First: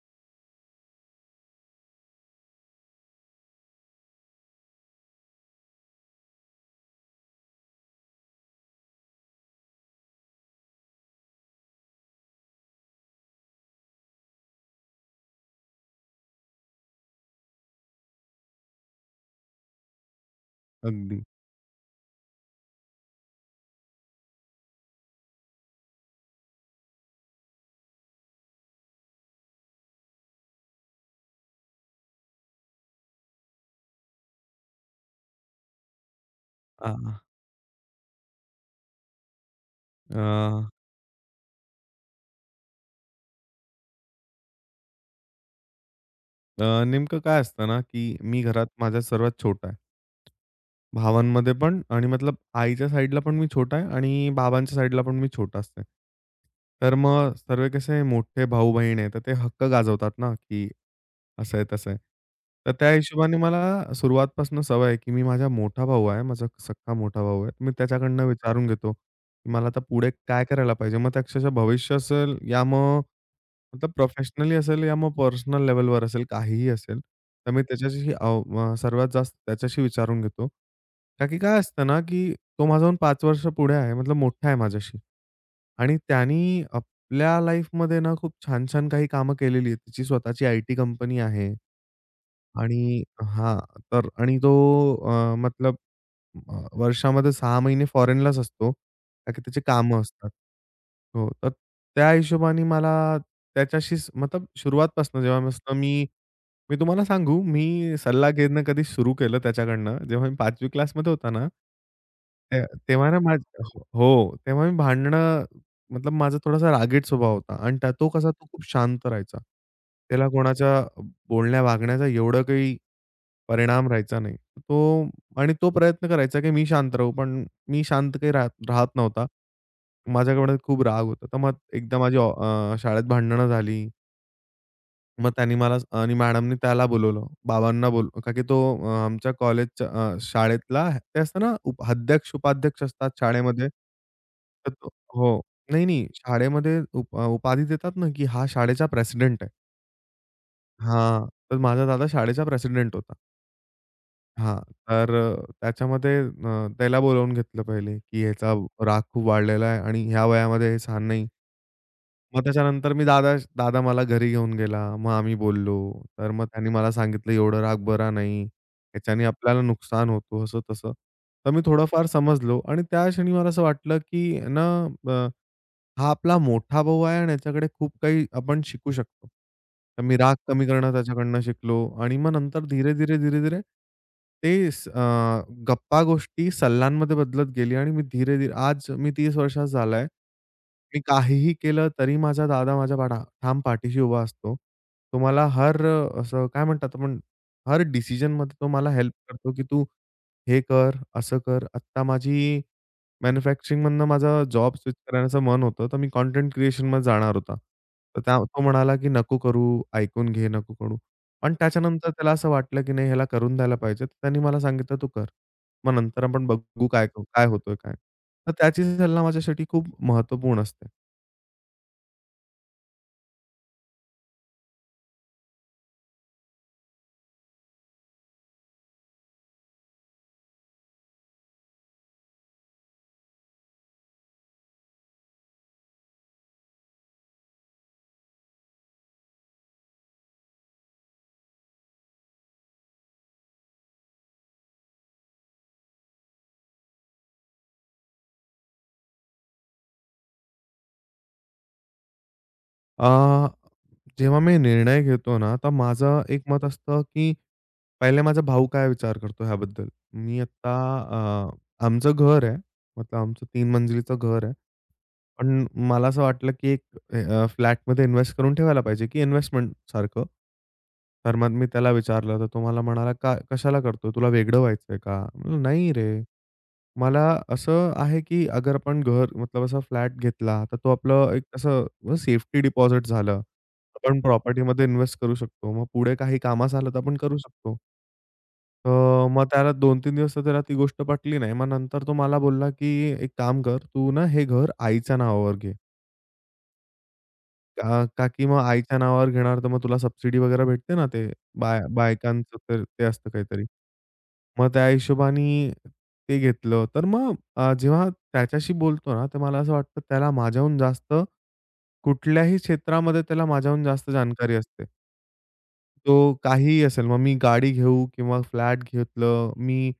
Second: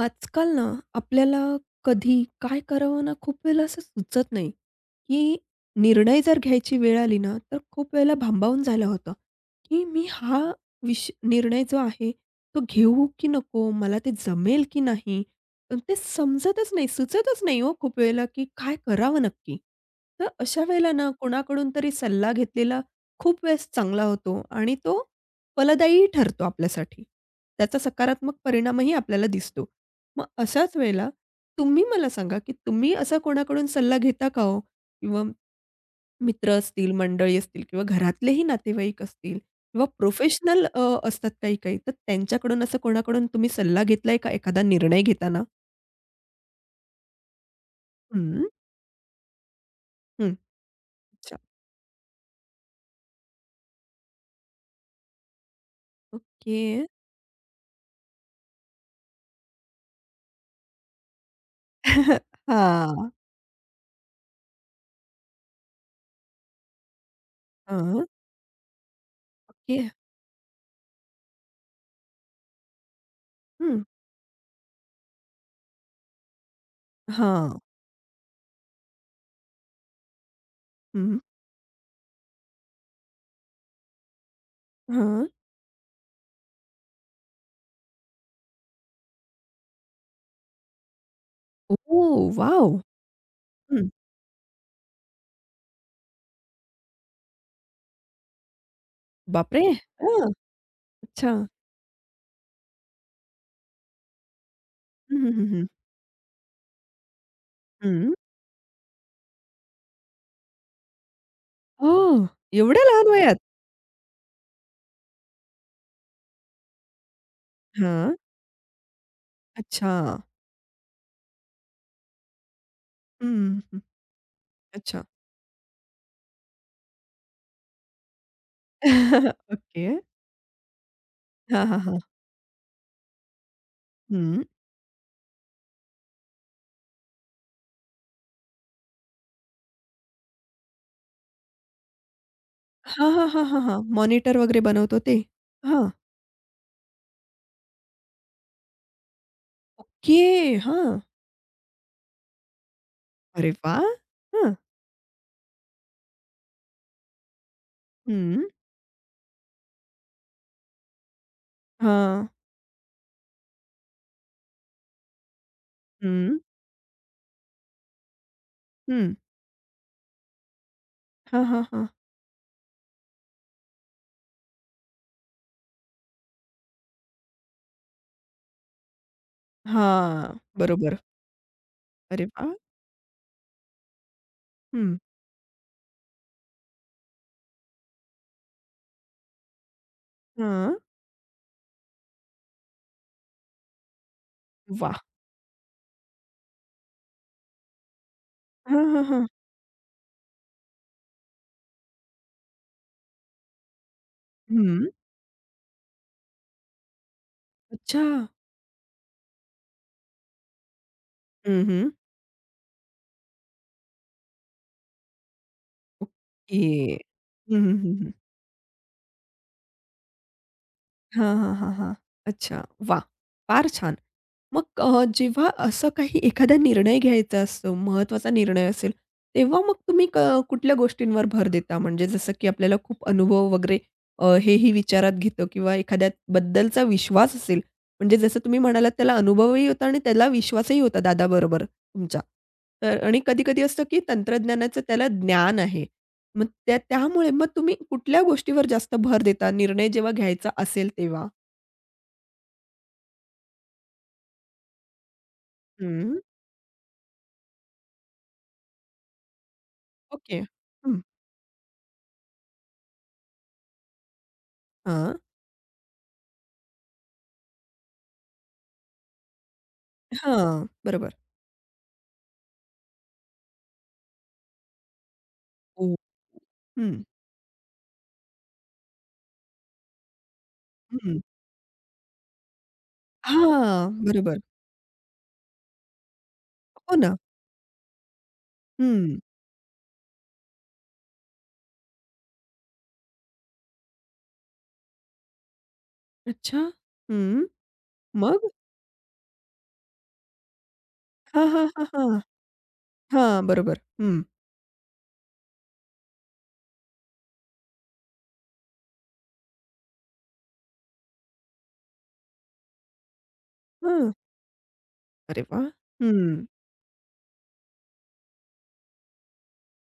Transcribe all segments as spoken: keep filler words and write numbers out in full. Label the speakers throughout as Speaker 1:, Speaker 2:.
Speaker 1: आजकाल ना, आपल्याला कधी काय करावं ना, खूप वेळेला असं सुचत नाही, की निर्णय जर घ्यायची वेळ आली ना, तर खूप वेळेला भांबावून झालं होतं, की मी हा विष निर्णय जो आहे, तो घेऊ की नको? मला ते जमेल की नाही? पण ते समजतच नाही, सुचतच नाही हो खूप वेळेला, की काय करावं नक्की? तर अशा वेळेला ना,
Speaker 2: अगदी.
Speaker 1: कोणाकडून तरी सल्ला घेतलेला खूप वेळेस चांगला होतो आणि तो फलदायीही ठरतो आपल्यासाठी. त्याचा सकारात्मक परिणामही आपल्याला दिसतो. मग अशाच वेळेला तुम्ही मला सांगा, की तुम्ही असा कोणाकडून सल्ला घेता का हो? किंवा मित्र असतील,
Speaker 2: हां.
Speaker 1: मंडळी असतील किंवा घरातलेही नातेवाईक असतील किंवा
Speaker 2: अ,
Speaker 1: प्रोफेशनल अ, असतात काही-काही, तर त्यांच्याकडून असं कोणाकडून तुम्ही सल्ला घेतलाय का एखादा निर्णय घेताना?
Speaker 2: अ, नेमकं काय असतं ना, की
Speaker 1: हं,
Speaker 2: मी घरात माझ्या सर्वात छोटा आहे.
Speaker 1: हं. अच्छा.
Speaker 2: भावांमध्ये पण आणि मतलब आईच्या साईडला पण मी छोटा आहे आणि बाबांच्या साईडला पण मी छोटा असते.
Speaker 1: ओके.
Speaker 2: तर मग सर्व कसे मोठे भाऊ-बहीण आहे, तर ते हक्क गाजवतात ना, की असं आहे, तसं आहे. तर त्या
Speaker 1: हां.
Speaker 2: हिशोबाने मला सुरुवातपासून सवय आहे, की मी माझा मोठा भाऊ आहे, माझा सख्खा मोठा भाऊ आहे. मी
Speaker 1: हां.
Speaker 2: त्याच्याकडनं विचारून घेतो, की मला
Speaker 1: ओके.
Speaker 2: आता पुढे काय करायला पाहिजे. मग ते अक्षरशः भविष्य असेल या मग
Speaker 1: हं.
Speaker 2: मतलब प्रोफेशनली असेल या मग पर्सनल लेव्हलवर असेल, काहीही असेल. तर
Speaker 1: हां.
Speaker 2: मी त्याच्याशी अव अ, सर्वात जास्त त्याच्याशी विचारून घेतो.
Speaker 1: हं.
Speaker 2: का की काय असतं ना, की तो माझ्याहून पाच वर्ष पुढे आहे, मतलब मोठा आहे माझ्याशी
Speaker 1: हां.
Speaker 2: आणि त्यानी आपल्या लाईफमध्ये ना खूप छान-छान काही कामं केलेली आहे. तिची स्वतःची आयटी कंपनी आहे
Speaker 1: ओह! वॉव!
Speaker 2: आणि हां,
Speaker 1: हं.
Speaker 2: तर आणि तो अ, मतलब अ, वर्षामध्ये सहा महिने फॉरेनलाच असतो. का की
Speaker 1: बापरे!
Speaker 2: त्याची कामं
Speaker 1: हां.
Speaker 2: असतात. हो,
Speaker 1: अच्छा.
Speaker 2: तर त्या हिशोबाने मला त्याच्याशीच मतलब
Speaker 1: हं,
Speaker 2: सुरुवातपासून
Speaker 1: हं,
Speaker 2: जेव्हा
Speaker 1: हं, हं.
Speaker 2: मस्त मी मी तुम्हाला सांगू, मी
Speaker 1: हं.
Speaker 2: सल्ला घेणं कधी सुरू केलं त्याच्याकडनं, जेव्हा मी पाचवी क्लासमध्ये होता ना,
Speaker 1: ओह!
Speaker 2: ते
Speaker 1: एवढ्या लहान
Speaker 2: तेव्हा ना
Speaker 1: वयात?
Speaker 2: माझं हो, हो, तेव्हा मी भांडणं मतलब माझा थोडासा रागीट स्वभाव होता आणि त्या तो
Speaker 1: हां.
Speaker 2: कसा तो खूप शांत राहायचा.
Speaker 1: अच्छा.
Speaker 2: त्याला कोणाच्या बोलण्या वागण्याचा एवढा काही
Speaker 1: हं, हं.
Speaker 2: परिणाम राहायचा नाही. तो
Speaker 1: अच्छा.
Speaker 2: आणि तो प्रयत्न करायचा की मी शांत राहू, पण मी शांत काही राहत राहत नव्हता.
Speaker 1: ओके.
Speaker 2: माझ्याकडे खूप राग होता. तर मग
Speaker 1: हां, हां,
Speaker 2: एकदा
Speaker 1: हां.
Speaker 2: माझी ऑ अ, शाळेत भांडणं झाली.
Speaker 1: हं.
Speaker 2: मग त्यांनी मला आणि मॅडमनी त्याला बोलवलं. बाबांना बोल का की तो अ, आमच्या कॉलेजच्या अ, शाळेतला ते असतं ना उप अध्यक्ष, उपाध्यक्ष
Speaker 1: हां,
Speaker 2: असतात
Speaker 1: हां, हां, हां,
Speaker 2: शाळेमध्ये.
Speaker 1: हां. मॉनिटर वगैरे
Speaker 2: तर तो
Speaker 1: बनवतो ते?
Speaker 2: हो. नाही,
Speaker 1: हां.
Speaker 2: नाही. शाळेमध्ये उप अ, उपाधी देतात ना, की हा शाळेचा प्रेसिडेंट आहे.
Speaker 1: ओके. हां.
Speaker 2: हां. तर माझा दादा शाळेचा प्रेसिडेंट होता.
Speaker 1: अरे वाह! हं.
Speaker 2: हां. तर अ, त्याच्यामध्ये अ, त्याला बोलावून घेतलं पहिले, की
Speaker 1: हं.
Speaker 2: ह्याचा राग खूप वाढलेला आहे आणि ह्या वयामध्ये हे सहन नाही
Speaker 1: हां.
Speaker 2: मग त्याच्यानंतर मी दादा दादा मला घरी घेऊन गेला. मग आम्ही बोललो. तर
Speaker 1: हं,
Speaker 2: मग त्यांनी मला सांगितलं, "एवढं राग बरा नाही.
Speaker 1: हं.
Speaker 2: ह्याच्याने आपल्याला नुकसान होतो," असं तसं.
Speaker 1: हां,
Speaker 2: तर मी
Speaker 1: हां, हां.
Speaker 2: थोडंफार समजलो आणि त्या क्षणी मला असं वाटलं, की ना अ हा आपला मोठा भाऊ आहे आणि याच्याकडे खूप काही आपण शिकू शकतो. तर मी
Speaker 1: हां.
Speaker 2: राग कमी करणं
Speaker 1: बरोबर.
Speaker 2: त्याच्याकडनं शिकलो आणि
Speaker 1: अरे
Speaker 2: मग
Speaker 1: वाह!
Speaker 2: नंतर धीरे-धीरे, धीरे-धीरे ते स
Speaker 1: हं.
Speaker 2: अ, गप्पा गोष्टी सल्ल्यांमध्ये बदलत गेली आणि मी धीरे-धीरे आज मी तीस वर्षाचा झालाय.
Speaker 1: हां.
Speaker 2: मी काहीही केलं तरी माझा दादा माझ्या पाठा ठाम पाठीशी उभा असतो.
Speaker 1: वाह!
Speaker 2: तो मला हर अ, असं काय म्हणतात आपण हर डिसिजनमध्ये तो
Speaker 1: हां,
Speaker 2: मला
Speaker 1: हां,
Speaker 2: हेल्प
Speaker 1: हां.
Speaker 2: करतो, की "तू हे कर, असं कर." आत्ता माझी मॅन्युफॅक्चरिंगमधनं माझा जॉब
Speaker 1: हं.
Speaker 2: स्विच करण्याचं मन होतं, तर मी कंटेंट क्रिएशनमध्ये जाणार होता.
Speaker 1: अच्छा.
Speaker 2: तर त्या तो म्हणाला, की "नको करू, ऐकून घे, नको करू." पण
Speaker 1: हं, हं.
Speaker 2: त्याच्यानंतर त्याला असं वाटलं, की नाही ह्याला करून द्यायला पाहिजे. तर त्यांनी मला सांगितलं, "तू कर. मग नंतर आपण
Speaker 1: ओके.
Speaker 2: बघू काय काय
Speaker 1: हं,
Speaker 2: होतोय
Speaker 1: हं,
Speaker 2: काय."
Speaker 1: हं,
Speaker 2: तर त्याची सल्ला माझ्यासाठी खूप महत्त्वपूर्ण असते.
Speaker 1: हां, हां, हां, हां. अच्छा, वाह! फार छान. मग अ, जेव्हा असं काही एखादा निर्णय घ्यायचा असतो, महत्त्वाचा निर्णय असेल, तेव्हा मग तुम्ही क कुठल्या गोष्टींवर भर देता? म्हणजे जसं की आपल्याला खूप अनुभव वगैरे अ, हेही विचारात घेतो किंवा एखाद्याबद्दलचा विश्वास असेल, म्हणजे जसं तुम्ही म्हणालात त्याला अनुभवही होता आणि त्याला विश्वासही होता दादाबरोबर तुमच्या. तर आणि कधी-कधी असतं की तंत्रज्ञानाचं त्याला ज्ञान आहे. मग त्या त्यामुळे मग तुम्ही कुठल्या गोष्टीवर जास्त भर देता निर्णय जेव्हा घ्यायचा असेल तेव्हा?
Speaker 2: अ, जेव्हा मी निर्णय घेतो ना, तर
Speaker 1: हं.
Speaker 2: माझं एक मत असतं, की पहिले माझा भाऊ काय विचार करतो ह्याबद्दल. मी
Speaker 1: ओके.
Speaker 2: आत्ता
Speaker 1: हं.
Speaker 2: अ, आमचं घर आहे. मतलब आमचं तीन मंजिलीचं घर आहे.
Speaker 1: हां.
Speaker 2: पण मला असं वाटलं, की एक अ, फ्लॅटमध्ये इन्व्हेस्ट करून ठेवायला पाहिजे, की इन्व्हेस्टमेंटसारखं.
Speaker 1: हां. बरोबर.
Speaker 2: तर मग मी त्याला विचारलं, तर तो मला म्हणाला, "का कशाला करतोय? तुला वेगळं व्हायचंय का?" म्हणलं, "नाही
Speaker 1: हो.
Speaker 2: रे,
Speaker 1: हं.
Speaker 2: मला असं आहे, की अगर आपण घर मतलब असा फ्लॅट घेतला, तर तो
Speaker 1: हं.
Speaker 2: आपलं एक असं सेफ्टी डिपॉझिट झालं.
Speaker 1: हां.
Speaker 2: आपण
Speaker 1: बरोबर.
Speaker 2: प्रॉपर्टीमध्ये इन्व्हेस्ट करू शकतो. मग पुढे काही कामास आलं
Speaker 1: हो
Speaker 2: तर
Speaker 1: ना.
Speaker 2: आपण करू शकतो."
Speaker 1: हं.
Speaker 2: तर मग त्याला दोन-तीन दिवस तर त्याला ती गोष्ट पटली नाही. मग नंतर तो मला बोलला, की "एक काम कर, तू ना हे घर आईच्या नावावर घे."
Speaker 1: अच्छा. हं.
Speaker 2: का का की
Speaker 1: मग?
Speaker 2: मग आईच्या नावावर घेणार, तर मग तुला सबसिडी वगैरे भेटते ना ते
Speaker 1: हां, हां,
Speaker 2: बाय
Speaker 1: हां, हां.
Speaker 2: बायकांचं तर ते असतं
Speaker 1: हां.
Speaker 2: काहीतरी.
Speaker 1: बरोबर. हं.
Speaker 2: मग त्या हिशोबाने ते घेतलं. तर मग अ, जेव्हा त्याच्याशी बोलतो ना, तर मला असं वाटतं त्याला माझ्याहून जास्त कुठल्याही क्षेत्रामध्ये त्याला माझ्याहून
Speaker 1: हं.
Speaker 2: जास्त जाणकारी असते.
Speaker 1: अरे वाह!
Speaker 2: तो
Speaker 1: हं.
Speaker 2: काहीही असेल, मग मी गाडी घेऊ किंवा फ्लॅट घेतलं, मी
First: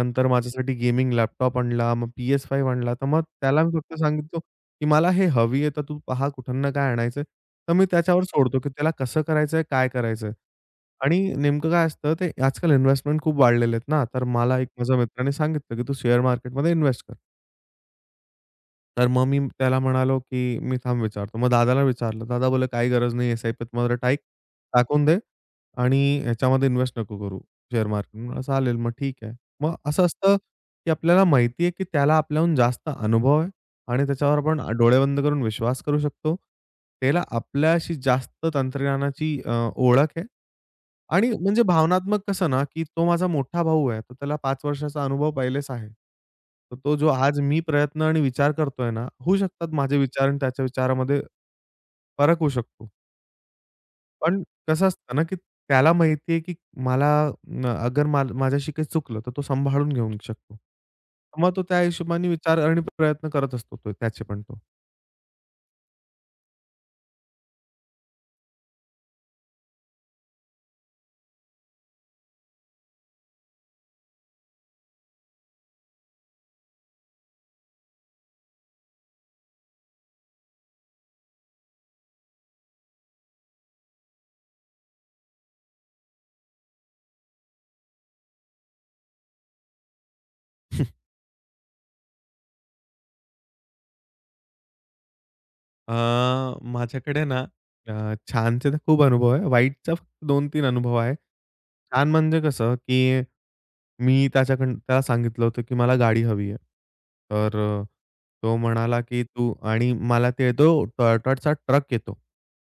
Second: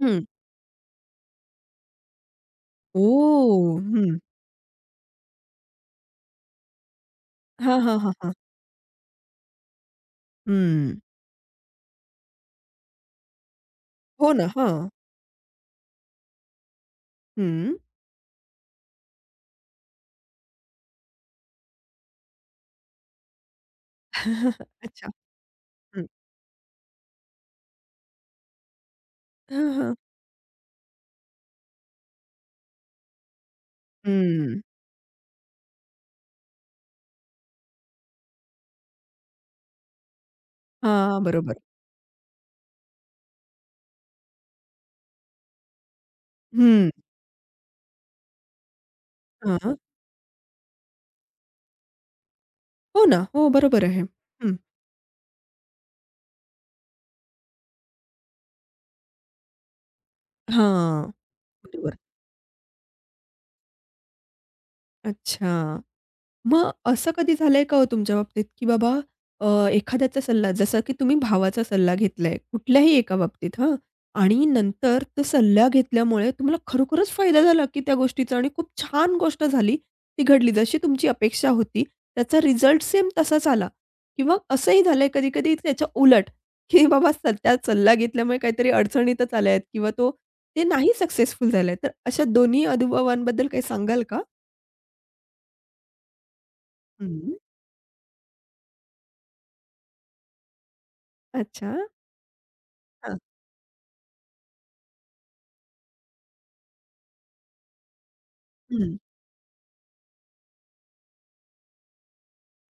Speaker 1: हं.
Speaker 2: माझ्यासाठी गेमिंग लॅपटॉप आणला, मग पी एस फाईव्ह आणला, तर मग त्याला मी
Speaker 1: ओह!
Speaker 2: फक्त
Speaker 1: हं.
Speaker 2: सांगितलं की मला हे हवी आहे, तर तू पहा कुठं ना काय आणायचंय. तर
Speaker 1: हां,
Speaker 2: मी
Speaker 1: हां, हां,
Speaker 2: त्याच्यावर
Speaker 1: हां.
Speaker 2: सोडतो, की त्याला कसं करायचंय, काय करायचंय?
Speaker 1: हं.
Speaker 2: आणि नेमकं काय असतं ते आजकाल इन्व्हेस्टमेंट खूप वाढलेले आहेत ना, तर
Speaker 1: हो ना.
Speaker 2: मला एक
Speaker 1: हां.
Speaker 2: माझ्या मित्राने सांगितलं, की "तू शेअर मार्केटमध्ये इन्व्हेस्ट कर."
Speaker 1: हं.
Speaker 2: तर मग मी त्याला म्हणालो, की "मी थांब विचारतो." मग दादाला विचारलं. दादा बोलला, "काही गरज नाही. एस-आयपीत मला टाईक टाकून
Speaker 1: अच्छा.
Speaker 2: दे आणि
Speaker 1: हं.
Speaker 2: ह्याच्यामध्ये इन्व्हेस्ट नको करू शेअर मार्केट." म्हणलं, "चालेल, मग ठीक आहे."
Speaker 1: हां,
Speaker 2: मग
Speaker 1: हां.
Speaker 2: असं असतं, की आपल्याला माहिती आहे, की त्याला आपल्याहून जास्त अनुभव आहे आणि त्याच्यावर
Speaker 1: हं.
Speaker 2: आपण डोळे बंद करून विश्वास करू शकतो. त्याला आपल्याशी जास्त तंत्रज्ञानाची अ, ओळख आहे.
Speaker 1: हां.
Speaker 2: आणि
Speaker 1: बरोबर.
Speaker 2: म्हणजे भावनात्मक कसं ना, की तो माझा मोठा भाऊ आहे. तर त्याला पाच वर्षाचा अनुभव पहिलेच आहे. तर
Speaker 1: हं.
Speaker 2: तो जो आज मी प्रयत्न आणि विचार करतोय ना, होऊ शकतात
Speaker 1: हां.
Speaker 2: माझे विचार आणि त्याच्या विचारामध्ये फरक होऊ शकतो.
Speaker 1: हो ना. हो, बरोबर आहे.
Speaker 2: पण
Speaker 1: हं.
Speaker 2: कसं असतं ना, की त्याला माहिती आहे, की मला अ, अगर मा माझ्याशी काही चुकलं, तर तो सांभाळून घेऊ शकतो.
Speaker 1: हां.
Speaker 2: मग तो त्या
Speaker 1: बरोबर.
Speaker 2: हिशोबाने विचार आणि प्रयत्न करत असतो तो त्याचे पण तो.
Speaker 1: अच्छा. मग असं कधी झालंय का हो तुमच्या बाबतीत, की बाबा अ, एखाद्याचा सल्ला जसं की तुम्ही भावाचा सल्ला घेतलाय, कुठल्याही एका बाबतीत हां. आणि नंतर तो सल्ला घेतल्यामुळे तुम्हाला खरोखरच फायदा झाला, की त्या गोष्टीचा आणि खूप छान गोष्ट झाली, ती घडली. जशी तुमची अपेक्षा होती, त्याचा रिझल्ट सेम तसाच आला. किंवा असंही झालंय कधी-कधी त्याच्या उलट, की बाबा सध्या सल्ला घेतल्यामुळे काहीतरी अडचणीतच आल्या आहेत किंवा तो ते नाही सक्सेसफुल झालंय. तर अशा दोन्ही अनुभवांबद्दल काही सांगाल का?
Speaker 2: अ, माझ्याकडे
Speaker 1: हं.
Speaker 2: ना अ, छानचे तर खूप अनुभव आहे. वाईटचा फक्त दोन-तीन अनुभव आहे.
Speaker 1: अच्छा.
Speaker 2: छान म्हणजे कसं, की मी त्याच्याकडून त्याला सांगितलं होतं, की मला गाडी हवी आहे. तर अ, तो
Speaker 1: हं.
Speaker 2: म्हणाला, की "तू" आणि मला ते तो Toyotaचा ट्रक येतो.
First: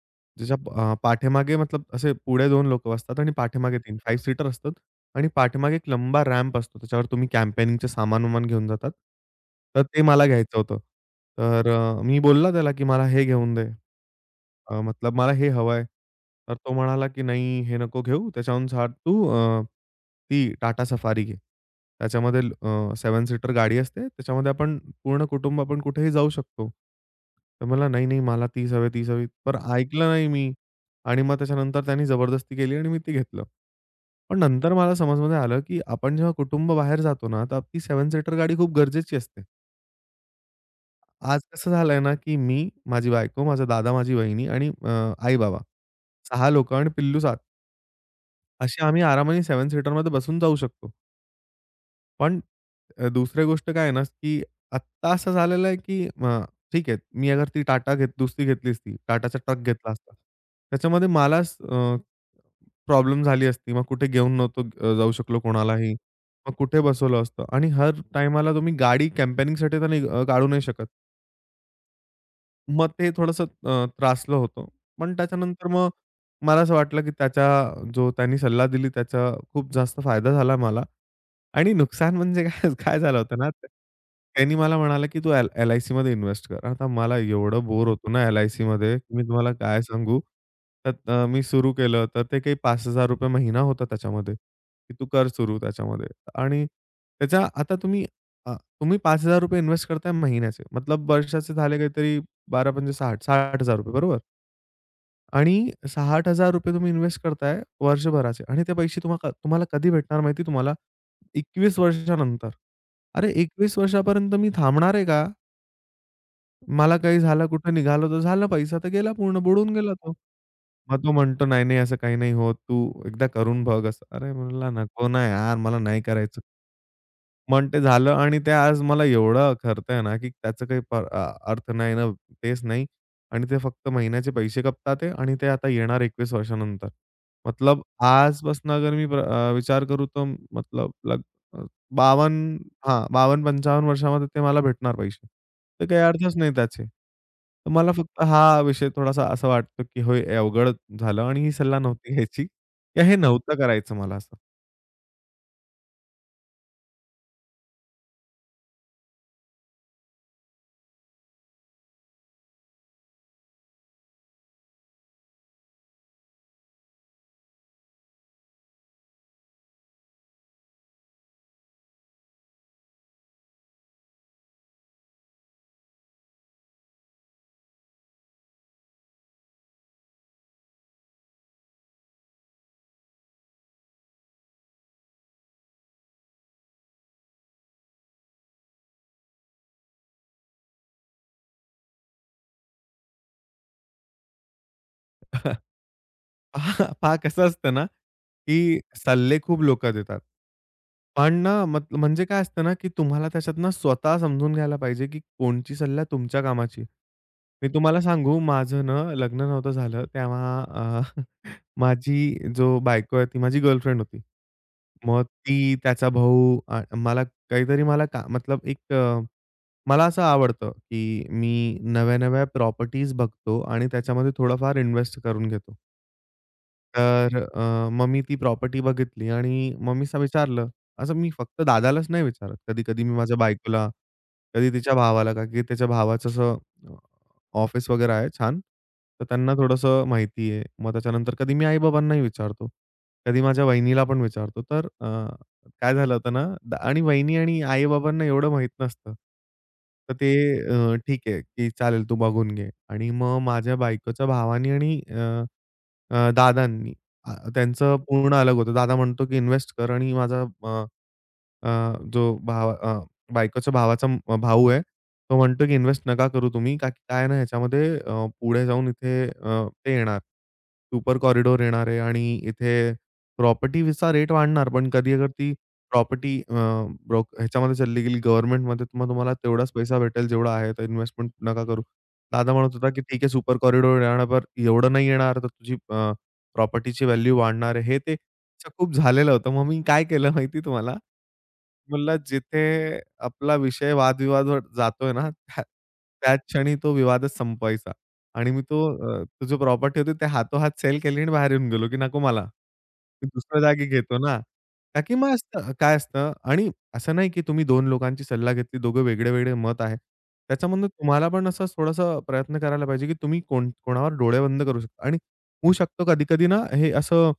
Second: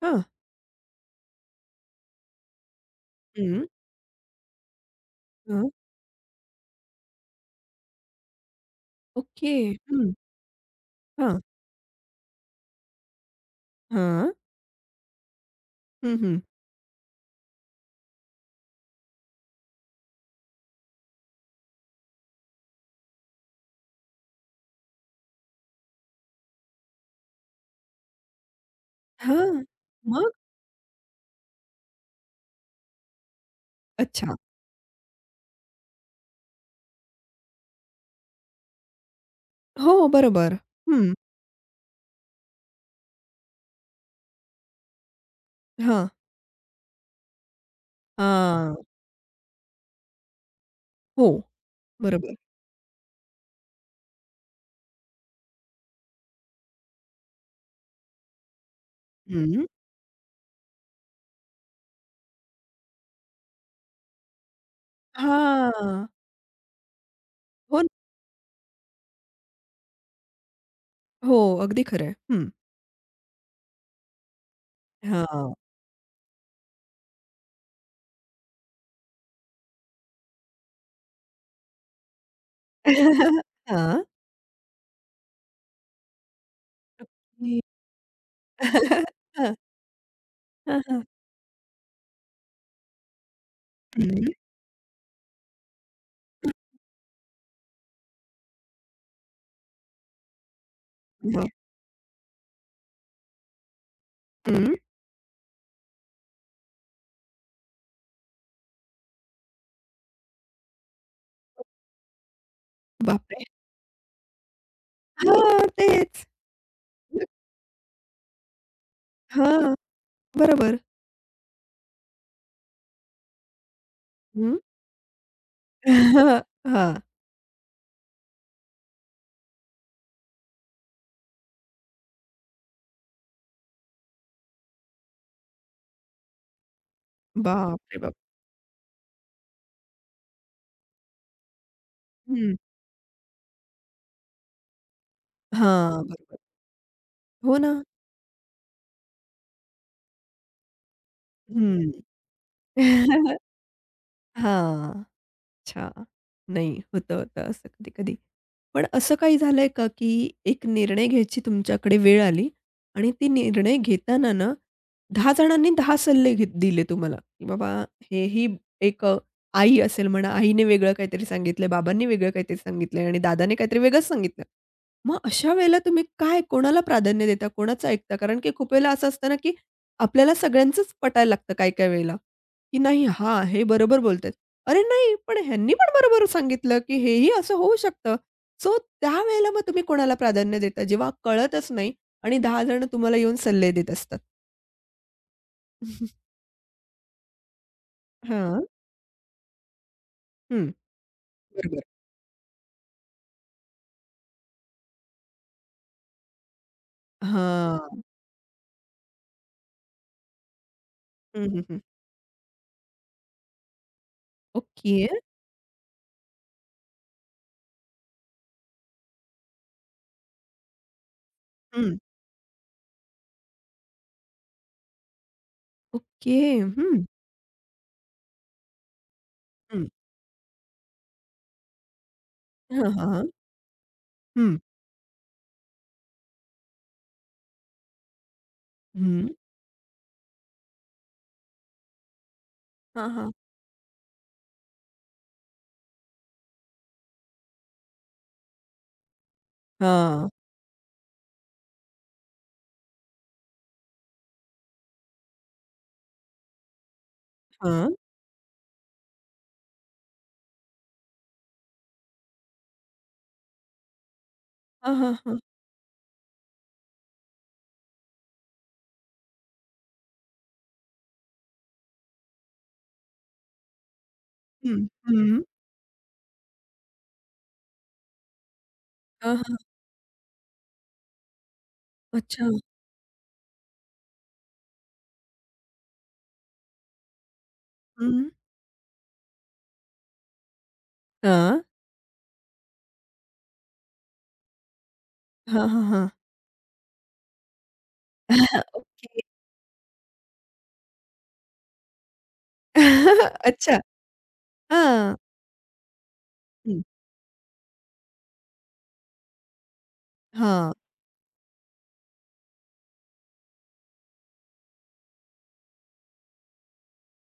Speaker 1: हां.
Speaker 2: त्याच्या अ, पाठीमागे मतलब असे पुढे दोन लोकं बसतात आणि
Speaker 1: हं.
Speaker 2: पाठीमागे तीन फाइव्ह सीटर असतं. आणि
Speaker 1: हं.
Speaker 2: पाठीमागे एक लंबा रॅम्प असतो. त्याच्यावर तुम्ही कॅम्पेनिंगचं सामान-वामान घेऊन जातात.
Speaker 1: ओके.
Speaker 2: तर ते
Speaker 1: हं.
Speaker 2: मला घ्यायचं होतं.
Speaker 1: हां.
Speaker 2: तर अ, मी बोलला त्याला, की "मला हे घेऊन दे.
Speaker 1: हां.
Speaker 2: अ, मतलब मला हे हवं
Speaker 1: हं, हं.
Speaker 2: तर तो म्हणाला, की "नाही, हे नको घेऊ. त्याच्याहून छान तू अ, ती टाटा सफारी घे. त्याच्यामध्ये अ, सात सीटर गाडी असते. त्याच्यामध्ये आपण पूर्ण कुटुंब आपण कुठेही जाऊ शकतो." तर मला, "नाही, नाही, मला तीच हवी, तीच हवी." पण
Speaker 1: हां.
Speaker 2: ऐकलं नाही
Speaker 1: मग?
Speaker 2: मी. आणि मग त्याच्यानंतर त्यांनी जबरदस्ती केली आणि मी ते घेतलं.
Speaker 1: अच्छा.
Speaker 2: पण नंतर मला समजमध्ये आलं, की आपण जेव्हा कुटुंब बाहेर जातो ना, तर आपली सात सीटर गाडी खूप गरजेची असते.
Speaker 1: हो, बरोबर. हं.
Speaker 2: आज कसं झालंय ना, की मी, माझी बायको, माझा दादा, माझी वहिनी आणि अ, आई-बाबा
Speaker 1: हां.
Speaker 2: सहा लोकं आणि पिल्लू सात
Speaker 1: हां.
Speaker 2: असे आम्ही आरामाने सात सीटरमध्ये बसून जाऊ शकतो.
Speaker 1: हो, बरोबर.
Speaker 2: पण अ, दुसरी गोष्ट काय आहे ना, की आत्ता असं झालेलं आहे, की अ, ठीक आहे, मी अगर ती टाटा घेत दुसरी घेतली असती, टाटाचा ट्रक
Speaker 1: हं.
Speaker 2: घेतला असता. त्याच्यामध्ये मलाच अ प्रॉब्लेम झाली असती. मग कुठे घेऊन नव्हतो अ, जाऊ शकलो कोणालाही.
Speaker 1: हां.
Speaker 2: मग कुठे बसवलं असतं आणि
Speaker 1: हो न
Speaker 2: हर टाईमाला तुम्ही गाडी कॅम्पेनिंगसाठी तर नाही अ, काढू नाही शकत.
Speaker 1: हो, अगदी खरं आहे. हं.
Speaker 2: मग ते थोडंसं अ, त्रासलं होतं. पण
Speaker 1: हां.
Speaker 2: त्याच्यानंतर मग मला असं वाटलं, की त्याचा जो त्यांनी सल्ला दिली त्याचा खूप जास्त फायदा झाला मला. आणि नुकसान म्हणजे काय काय झालं होतं ना,
Speaker 1: हां.
Speaker 2: त्यांनी मला म्हणाला, की "तू एल एल-आय-सीमध्ये इन्व्हेस्ट कर." आता मला
Speaker 1: हं.
Speaker 2: एवढं बोर होतो ना एल-आय-सीमध्ये, मी तुम्हाला
Speaker 1: हां.
Speaker 2: काय सांगू.
Speaker 1: हां,
Speaker 2: तर
Speaker 1: हां.
Speaker 2: अ, मी सुरू केलं, तर ते काही ₹पाच हजार महिना होता
Speaker 1: हं.
Speaker 2: त्याच्यामध्ये, की तू कर सुरू त्याच्यामध्ये. आणि त्याच्या आता तुम्ही अ, तुम्ही ₹पाच हजार इन्व्हेस्ट करताय महिन्याचे, मतलब
Speaker 1: हां.
Speaker 2: वर्षाचे झाले काहीतरी बारा पंचे साठ, ₹साठ हजार बरोबर?
Speaker 1: हं.
Speaker 2: आणि ₹साठ हजार तुम्ही इन्व्हेस्ट करताय वर्षभराचे आणि ते पैसे तुम्हा तुम्हाला कधी भेटणार माहिती आहे तुम्हाला? एकवीस वर्षानंतर. अरे
Speaker 1: बापरे!
Speaker 2: एकवीस वर्षापर्यंत मी थांबणार आहे का?
Speaker 1: हां, तेच.
Speaker 2: मला काही झालं, कुठे निघालो तर झालं, पैसा तर गेला पूर्ण बुडून
Speaker 1: हां,
Speaker 2: गेला तो.
Speaker 1: बरोबर.
Speaker 2: मग तो म्हणतो, "नाही, नाही, असं काही नाही होत. तू एकदा करून बघ असं." अरे
Speaker 1: हं.
Speaker 2: म्हणला, "नको ना यार, मला नाही करायचं."
Speaker 1: हां.
Speaker 2: पण ते झालं आणि ते आज मला एवढं खरतंय ना, की त्याचं काही प अ, अर्थ नाही ना तेच नाही आणि ते फक्त महिन्याचे पैसे खपतात आहे आणि ते आता येणार एकवीस वर्षानंतर. मतलब
Speaker 1: बापरे बाप!
Speaker 2: आजपासून अगर मी प्र अ, विचार करू तर मतलब लग अ,
Speaker 1: हं.
Speaker 2: बावन्न हां, बावन्न पंचावन्न वर्षामध्ये ते मला भेटणार पैसे. तर
Speaker 1: हां,
Speaker 2: काही अर्थच
Speaker 1: बरोबर.
Speaker 2: नाही त्याचे.
Speaker 1: हो
Speaker 2: तर
Speaker 1: ना.
Speaker 2: मला फक्त हा विषय थोडासा असा वाटतो, की होय अवघड झालं आणि ही सल्ला
Speaker 1: हं.
Speaker 2: नव्हती घ्यायची. हे नव्हतं करायचं मला
Speaker 1: हां.
Speaker 2: असं.
Speaker 1: अच्छा. नाही, होतं, होतं असं कधी-कधी. पण असं काही झालंय का, की एक निर्णय घ्यायची तुमच्याकडे वेळ आली आणि ती निर्णय घेताना ना, दहा जणांनी दहा सल्ले घेत दिले तुम्हाला, की बाबा हेही एक अ, आई असेल म्हणा, आईने वेगळं काहीतरी सांगितलंय, बाबांनी वेगळं काहीतरी सांगितलंय आणि दादाने काहीतरी वेगळंच सांगितलं. मग अशा वेळेला तुम्ही काय कोणाला प्राधान्य देता? कोणाचं ऐकता? कारण की खूप वेळेला असं असतं ना, की आपल्याला सगळ्यांचंच पटायला लागतं काही-काही वेळेला, की नाही, हां, हे बरोबर बोलतायत. अरे नाही, पण ह्यांनी पण बरोबर सांगितलं, की हेही असं होऊ शकतं. सो त्यावेळेला मग तुम्ही कोणाला प्राधान्य देता? जेव्हा कळतच नाही आणि दहा जण तुम्हाला येऊन सल्ले देत असतात.
Speaker 2: पहा पहा कसं असतं ना, की
Speaker 1: हां.
Speaker 2: सल्ले खूप लोकं देतात.
Speaker 1: हं.
Speaker 2: पण ना,
Speaker 1: बरोबर.
Speaker 2: मत म्हणजे काय असतं ना, की तुम्हाला त्याच्यातनं स्वतः समजून घ्यायला पाहिजे, की कोणची सल्ला तुमच्या कामाची आहे. मी तुम्हाला
Speaker 1: हां.
Speaker 2: सांगू, माझं ना लग्न नव्हतं झालं तेव्हा अ,
Speaker 1: हं, हं, हं.
Speaker 2: माझी जो बायको आहे, ती माझी गर्लफ्रेंड होती.
Speaker 1: ओके.
Speaker 2: मग ती, त्याचा भाऊ अ, मला काहीतरी मला का मतलब एक अ, मला असं आवडतं, की मी
Speaker 1: हं.
Speaker 2: नव्या-नव्या प्रॉपर्टीज बघतो आणि त्याच्यामध्ये थोडंफार इन्व्हेस्ट करून घेतो.
Speaker 1: ओके. हं,
Speaker 2: तर अ, मग मी ती प्रॉपर्टी बघितली आणि
Speaker 1: हं.
Speaker 2: मम्मीसला विचारलं. असं मी फक्त दादालाच नाही विचारत.
Speaker 1: हां,
Speaker 2: कधी-कधी
Speaker 1: हां,
Speaker 2: मी
Speaker 1: हां.
Speaker 2: माझ्या बायकोला,
Speaker 1: हं,
Speaker 2: कधी तिच्या भावाला, का की त्याच्या भावाचं असं अ, ऑफिस वगैरे आहे छान. तर
Speaker 1: हं.
Speaker 2: त्यांना थोडंसं माहिती आहे. मग त्याच्यानंतर कधी मी आई-बाबांनाही विचारतो.
Speaker 1: हां, हां.
Speaker 2: कधी माझ्या वहिनीला पण विचारतो. तर अ काय झालं होतं ना द आणि वहिनी आणि आई-बाबांना एवढं माहीत नसतं. तर
Speaker 1: हां.
Speaker 2: ते अ, ठीक आहे, की चालेल तू बघून घे. आणि मग माझ्या बायकोच्या भावानी आणि अ, अ, दादांनी अ,
Speaker 1: हां.
Speaker 2: त्यांचं पूर्ण अलग होतं. दादा म्हणतो, की इन्व्हेस्ट कर आणि माझा अ, जो भाव अ, बायकोच्या भावाचा अ, भाऊ आहे.
Speaker 1: हां, हां,
Speaker 2: तो
Speaker 1: हां.
Speaker 2: म्हणतो की इन्व्हेस्ट नका करू तुम्ही का की काय ना ह्याच्यामध्ये अ, पुढे जाऊन इथे अ, ते येणार, सुपर कॉरिडॉर येणार आहे आणि इथे प्रॉपर्टीचा रेट वाढणार.
Speaker 1: हं,
Speaker 2: पण कधी अगर
Speaker 1: हं.
Speaker 2: ती प्रॉपर्टी अ, ब्रोक ह्याच्यामध्ये चालली गेली गव्हर्नमेंटमध्ये मग तुम्हाला
Speaker 1: हां, हां.
Speaker 2: तेवढाच पैसा भेटेल जेवढा आहे, तर इन्व्हेस्टमेंट नका करू.
Speaker 1: अच्छा.
Speaker 2: दादा म्हणत होता की "ठीक आहे सुपर कॉरिडॉर येणार, पण एवढं नाही येणार तर तुझी प्रॉपर्टीची व्हॅल्यू वाढणार आहे." हे ते
Speaker 1: हं.
Speaker 2: अच्छा, खूप झालेलं होतं. मग मी काय केलं माहिती आहे तुम्हाला?
Speaker 1: हां.
Speaker 2: म्हणलं जिथे आपला विषय वादविवादवर जातोय ना, त्या
Speaker 1: हां, हां, हां.
Speaker 2: त्याच क्षणी तो विवादच संपवायचा आणि मी तो
Speaker 1: ओके.
Speaker 2: अ, तो जो प्रॉपर्टी होती ते हातोहात सेल केली आणि बाहेर येऊन गेलो, की नको मला. मी दुसऱ्या
Speaker 1: अच्छा.
Speaker 2: जागी घेतो ना. का की
Speaker 1: हां.
Speaker 2: मग असतं काय असतं आणि
Speaker 1: हं.
Speaker 2: असं नाही, की तुम्ही दोन लोकांची सल्ला घेतली, दोघं वेगळे-वेगळे मत आहे.
Speaker 1: हां.
Speaker 2: त्याच्यामधनं तुम्हाला पण असं थोडासा प्रयत्न करायला पाहिजे, की तुम्ही कोण कोणावर डोळे बंद करू शकता आणि होऊ शकतो कधी-कधी ना हे असं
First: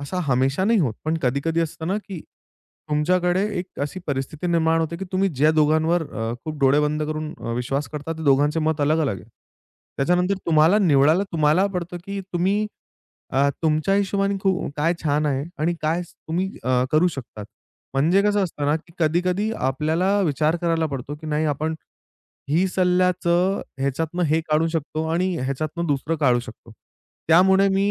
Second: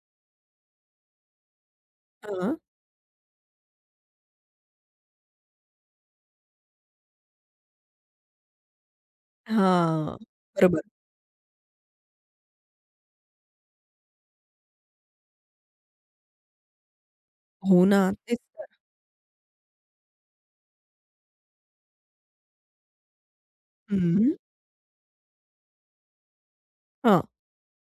Speaker 2: असा हमेशा नाही होत, पण कधी-कधी असतं ना, की
Speaker 1: हां.
Speaker 2: तुमच्याकडे एक अशी परिस्थिती निर्माण होते, की तुम्ही ज्या दोघांवर अ, खूप डोळे बंद करून अ, विश्वास करता, ते दोघांचे मत अलग-अलग आहे.
Speaker 1: हां.
Speaker 2: त्याच्यानंतर तुम्हाला
Speaker 1: बरोबर.
Speaker 2: निवडायला तुम्हाला पडतं, की तुम्ही अ, तुमच्या हिशोबाने खू काय छान आहे आणि काय तुम्ही अ, करू शकतात.
Speaker 1: हो ना,
Speaker 2: म्हणजे
Speaker 1: तेच
Speaker 2: कसं
Speaker 1: तर.
Speaker 2: असतं ना, की कधी-कधी आपल्याला विचार करायला पडतो, की नाही आपण ही सल्ल्याचं ह्याच्यातनं
Speaker 1: हं.
Speaker 2: हे काढू शकतो आणि ह्याच्यातनं दुसरं काढू शकतो.
Speaker 1: हां.
Speaker 2: त्यामुळे मी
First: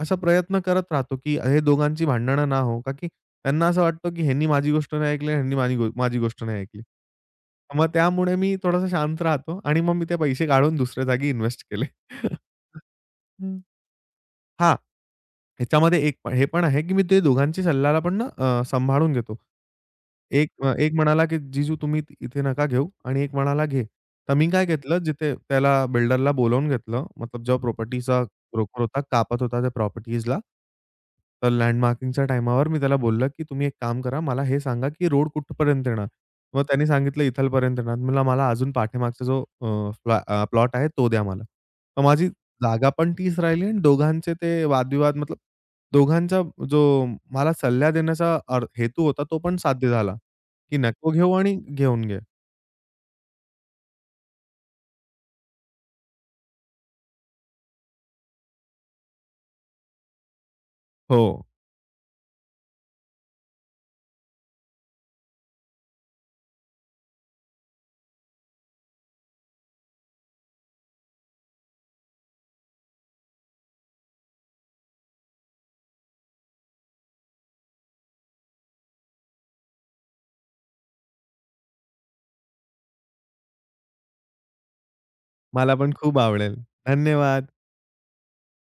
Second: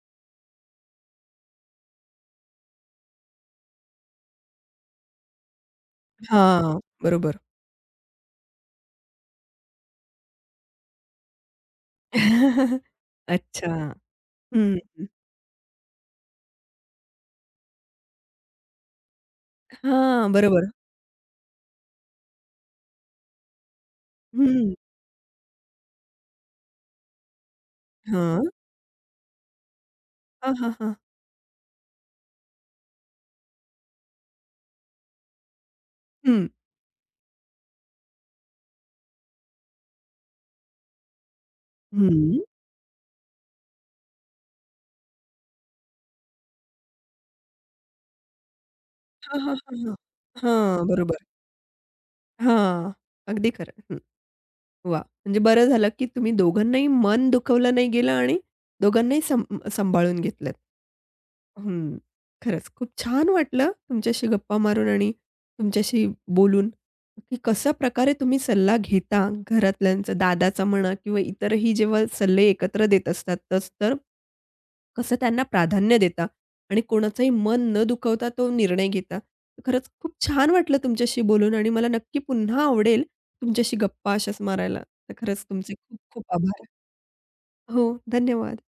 Speaker 2: असा प्रयत्न करत राहतो, की हे दोघांची भांडणं ना हो, का की त्यांना असं वाटतं, की ह्यांनी माझी गोष्ट नाही ऐकली, ह्यांनी माझी गो माझी गोष्ट नाही
Speaker 1: हां.
Speaker 2: ऐकली.
Speaker 1: बरोबर.
Speaker 2: मग त्यामुळे मी थोडासा शांत राहतो आणि मग मी ते पैसे काढून दुसऱ्या जागी इन्व्हेस्ट केले. हं.
Speaker 1: अच्छा. हं, हं.
Speaker 2: ह्याच्यामध्ये एक प- हे पण आहे, की मी ते दोघांची सल्ल्याला पण ना अ, सांभाळून घेतो.
Speaker 1: हां,
Speaker 2: एक
Speaker 1: बरोबर.
Speaker 2: अ, एक म्हणाला, की "जीजू तुम्ही ति- इथे नका घेऊ" आणि एक म्हणाला, "घे." तर मी काय
Speaker 1: हं.
Speaker 2: घेतलं, जिथे त्याला बिल्डरला बोलावून घेतलं, मतलब जो प्रॉपर्टीचा
Speaker 1: हां.
Speaker 2: ब्रोकर होता, कापत होता त्या प्रॉपर्टीजला.
Speaker 1: हां, हां, हां.
Speaker 2: तर लँडमार्किंगच्या टायमावर मी त्याला बोललं, की "तुम्ही एक काम करा, मला हे सांगा, की रोड कुठपर्यंत येणार?"
Speaker 1: हं.
Speaker 2: मग त्यांनी सांगितलं, "इथपर्यंत येणार." म्हणलं, "मला अजून पाठीमागचा जो अ, फ्लॅ अ, प्लॉट आहे, तो द्या मला." मग माझी
Speaker 1: हं.
Speaker 2: जागा पण तीच राहिली आणि दोघांचे ते वादविवाद मतलब दोघांचा जो मला सल्ला देण्याचा अर हेतू होता,
Speaker 1: हां,
Speaker 2: तो
Speaker 1: हां,
Speaker 2: पण
Speaker 1: हां,
Speaker 2: साध्य
Speaker 1: हां.
Speaker 2: झाला, की
Speaker 1: हां,
Speaker 2: नको
Speaker 1: बरोबर.
Speaker 2: घेऊ आणि घेऊन घे.
Speaker 1: हां. अगदी खरं. हं. वा, म्हणजे बरं झालं, की तुम्ही दोघांनाही मन दुखवलं नाही गेलं आणि दोघांनाही सं सांभाळून घेतलत.
Speaker 2: हो,
Speaker 1: हं. खरंच खूप छान वाटलं तुमच्याशी गप्पा मारून आणि तुमच्याशी बोलून, की कशा प्रकारे तुम्ही सल्ला घेता घरातल्यांचा, दादाचा म्हणा किंवा इतरही जेव्हा सल्ले एकत्र देत असतात, तस तर कसं त्यांना प्राधान्य देता आणि कोणाचंही मन न दुखवता तो निर्णय घेता. खरंच खूप छान वाटलं तुमच्याशी बोलून आणि मला नक्की पुन्हा आवडेल तुमच्याशी गप्पा अशाच मारायला. तर खरंच तुमचे
Speaker 2: मला पण
Speaker 1: खूप
Speaker 2: खूप
Speaker 1: खूप
Speaker 2: आवडेल.
Speaker 1: आभार.
Speaker 2: धन्यवाद.
Speaker 1: हो, धन्यवाद.